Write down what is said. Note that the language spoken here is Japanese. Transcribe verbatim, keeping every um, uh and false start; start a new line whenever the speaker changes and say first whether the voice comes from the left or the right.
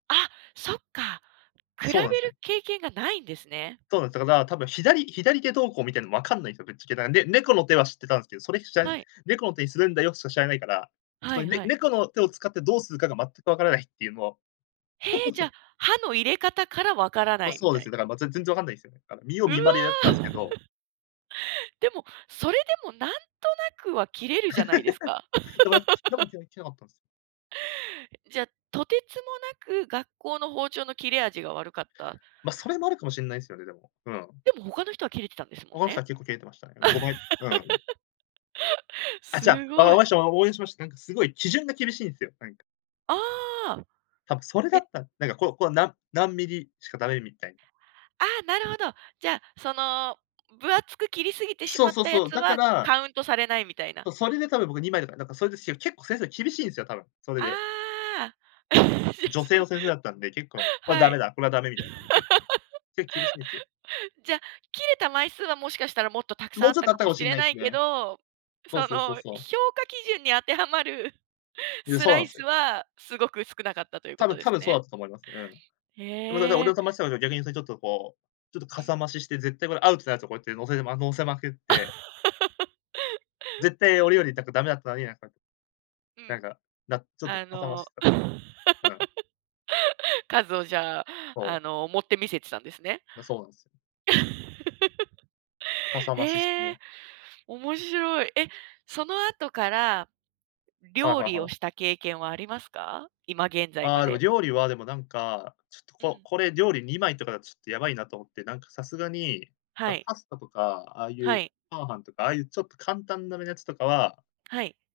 right: あ、そっか。比べる
left: そうなんすよ。
right: 経験がないんですね。
left: そうなんで、だかだ、多分左、左手どうこう見てるのわかんないんすよ。ぶっちゃけ。なんで、猫の手は知ってたんすけど、それふちゃい、
right: はい。
left: 猫の手にするんだよしか知らないから、
right: は
left: その
right: い
left: ね、
right: はい。
left: 猫の手を使ってどうするかが全くわからないっていうも。
right: へえ、じゃ、刃の入れ方から分からな
left: ま、
right: いみ
left: そうで
right: た
left: す
right: い
left: よ、だ
right: な。
left: からま、全然わかんないすよ。見よう
right: うわ。
left: 見まねでやってたんすけど
right: でも、それでもなんとなくは切れるじゃないですか。
left: だから、切っても 切れなかったんすよ。
right: じゃ、とてつもなく、学校の包丁の切れ味が悪かった。
left: まそれもあるかもしんないすよね、でも、うん。
right: でも他の人は切れてたんですも
left: 他
right: ん
left: の人
right: ね。
left: は、結構切れてましたね。5枚、うん。あ、ちゃ、
right: す
left: わ、
right: ご
left: わ
right: い。
left: わしわ、応援しました。なんかすごい、基準が厳しいんすよ。なんか。
right: ああ。
left: 多分、それ
right: え
left: だっ
right: え。
left: たら、なんか、こうこう、なん何ミリしか駄目みたいな。
right: ああ、なるほど。じゃあ、その、分厚く切りすぎてし
left: そう
right: まっ
left: そう
right: たや
left: そう、
right: つ
left: だか
right: は、
left: ら
right: カウントされないみたいな。
left: そう、それでたぶん僕にまいとか、なんかそれですよ、結構先生厳しいんすよ、多分、それで。
right: ああ。
left: 女
right: そ
left: 性
right: の。
left: の先生だったんで、結構、これは
right: は
left: 駄目
right: い。
left: だ、これは駄目みたいな、けけ結構厳しいんすよ。
right: じゃ、切れた枚数はもしかしたらもっとたくさ
left: も
right: んあ
left: う
right: っ
left: ちょっ
right: た
left: とあっ
right: か
left: たか
right: も
left: も
right: し
left: しん
right: れ
left: ない
right: な
left: す
right: いけ
left: ね。
right: ど、
left: そう
right: そ
left: そうそ
right: の
left: うそう。
right: 評価基準に当てはまる
left: いや、
right: ス
left: そう
right: ラ
left: なん
right: イ
left: す
right: ス
left: よ。
right: は、すごく少なかったというこ
left: 多
right: と
left: 分
right: で
left: 多
right: す
left: 分そうだ
right: ね。
left: ったと思います。うん。でも 俺
right: へえ。
left: の友達なんか、逆に ちょっとこう、ちょっと
right: う
left: か
right: ん。
left: さ増しして絶対これアウトなやつこうやって乗せて乗せまくって絶対 俺よりなんか駄目だったのに、なんか
right: う
left: な
right: ん。
left: んかな、ちょっと
right: あ
left: かさ増し
right: の、
left: してた。うん。
right: 数をじゃあ、
left: そ
right: あ
left: う。
right: の盛って見せてたんですね。
left: う、そうなんす。かさ増しして
right: へ
left: ね。
right: え。面白い。え、その後から、
left: はい
right: 料
left: はい
right: 理
left: は
right: を
left: い。
right: した経験はありますか？今現在
left: あ
right: ま
left: あ、でも
right: で。
left: 料理は、でもなんか、ちょっと
right: う
left: こ
right: ん。
left: これ料理にまいとかだとちょっとやばいなと思って、なんかさすがに、
right: は
left: あ、
right: い。
left: パスタとか、ああい
right: は
left: うチ
right: い。
left: ャーハンとか、ああいうちょっと簡単なやつとかは
right: はい。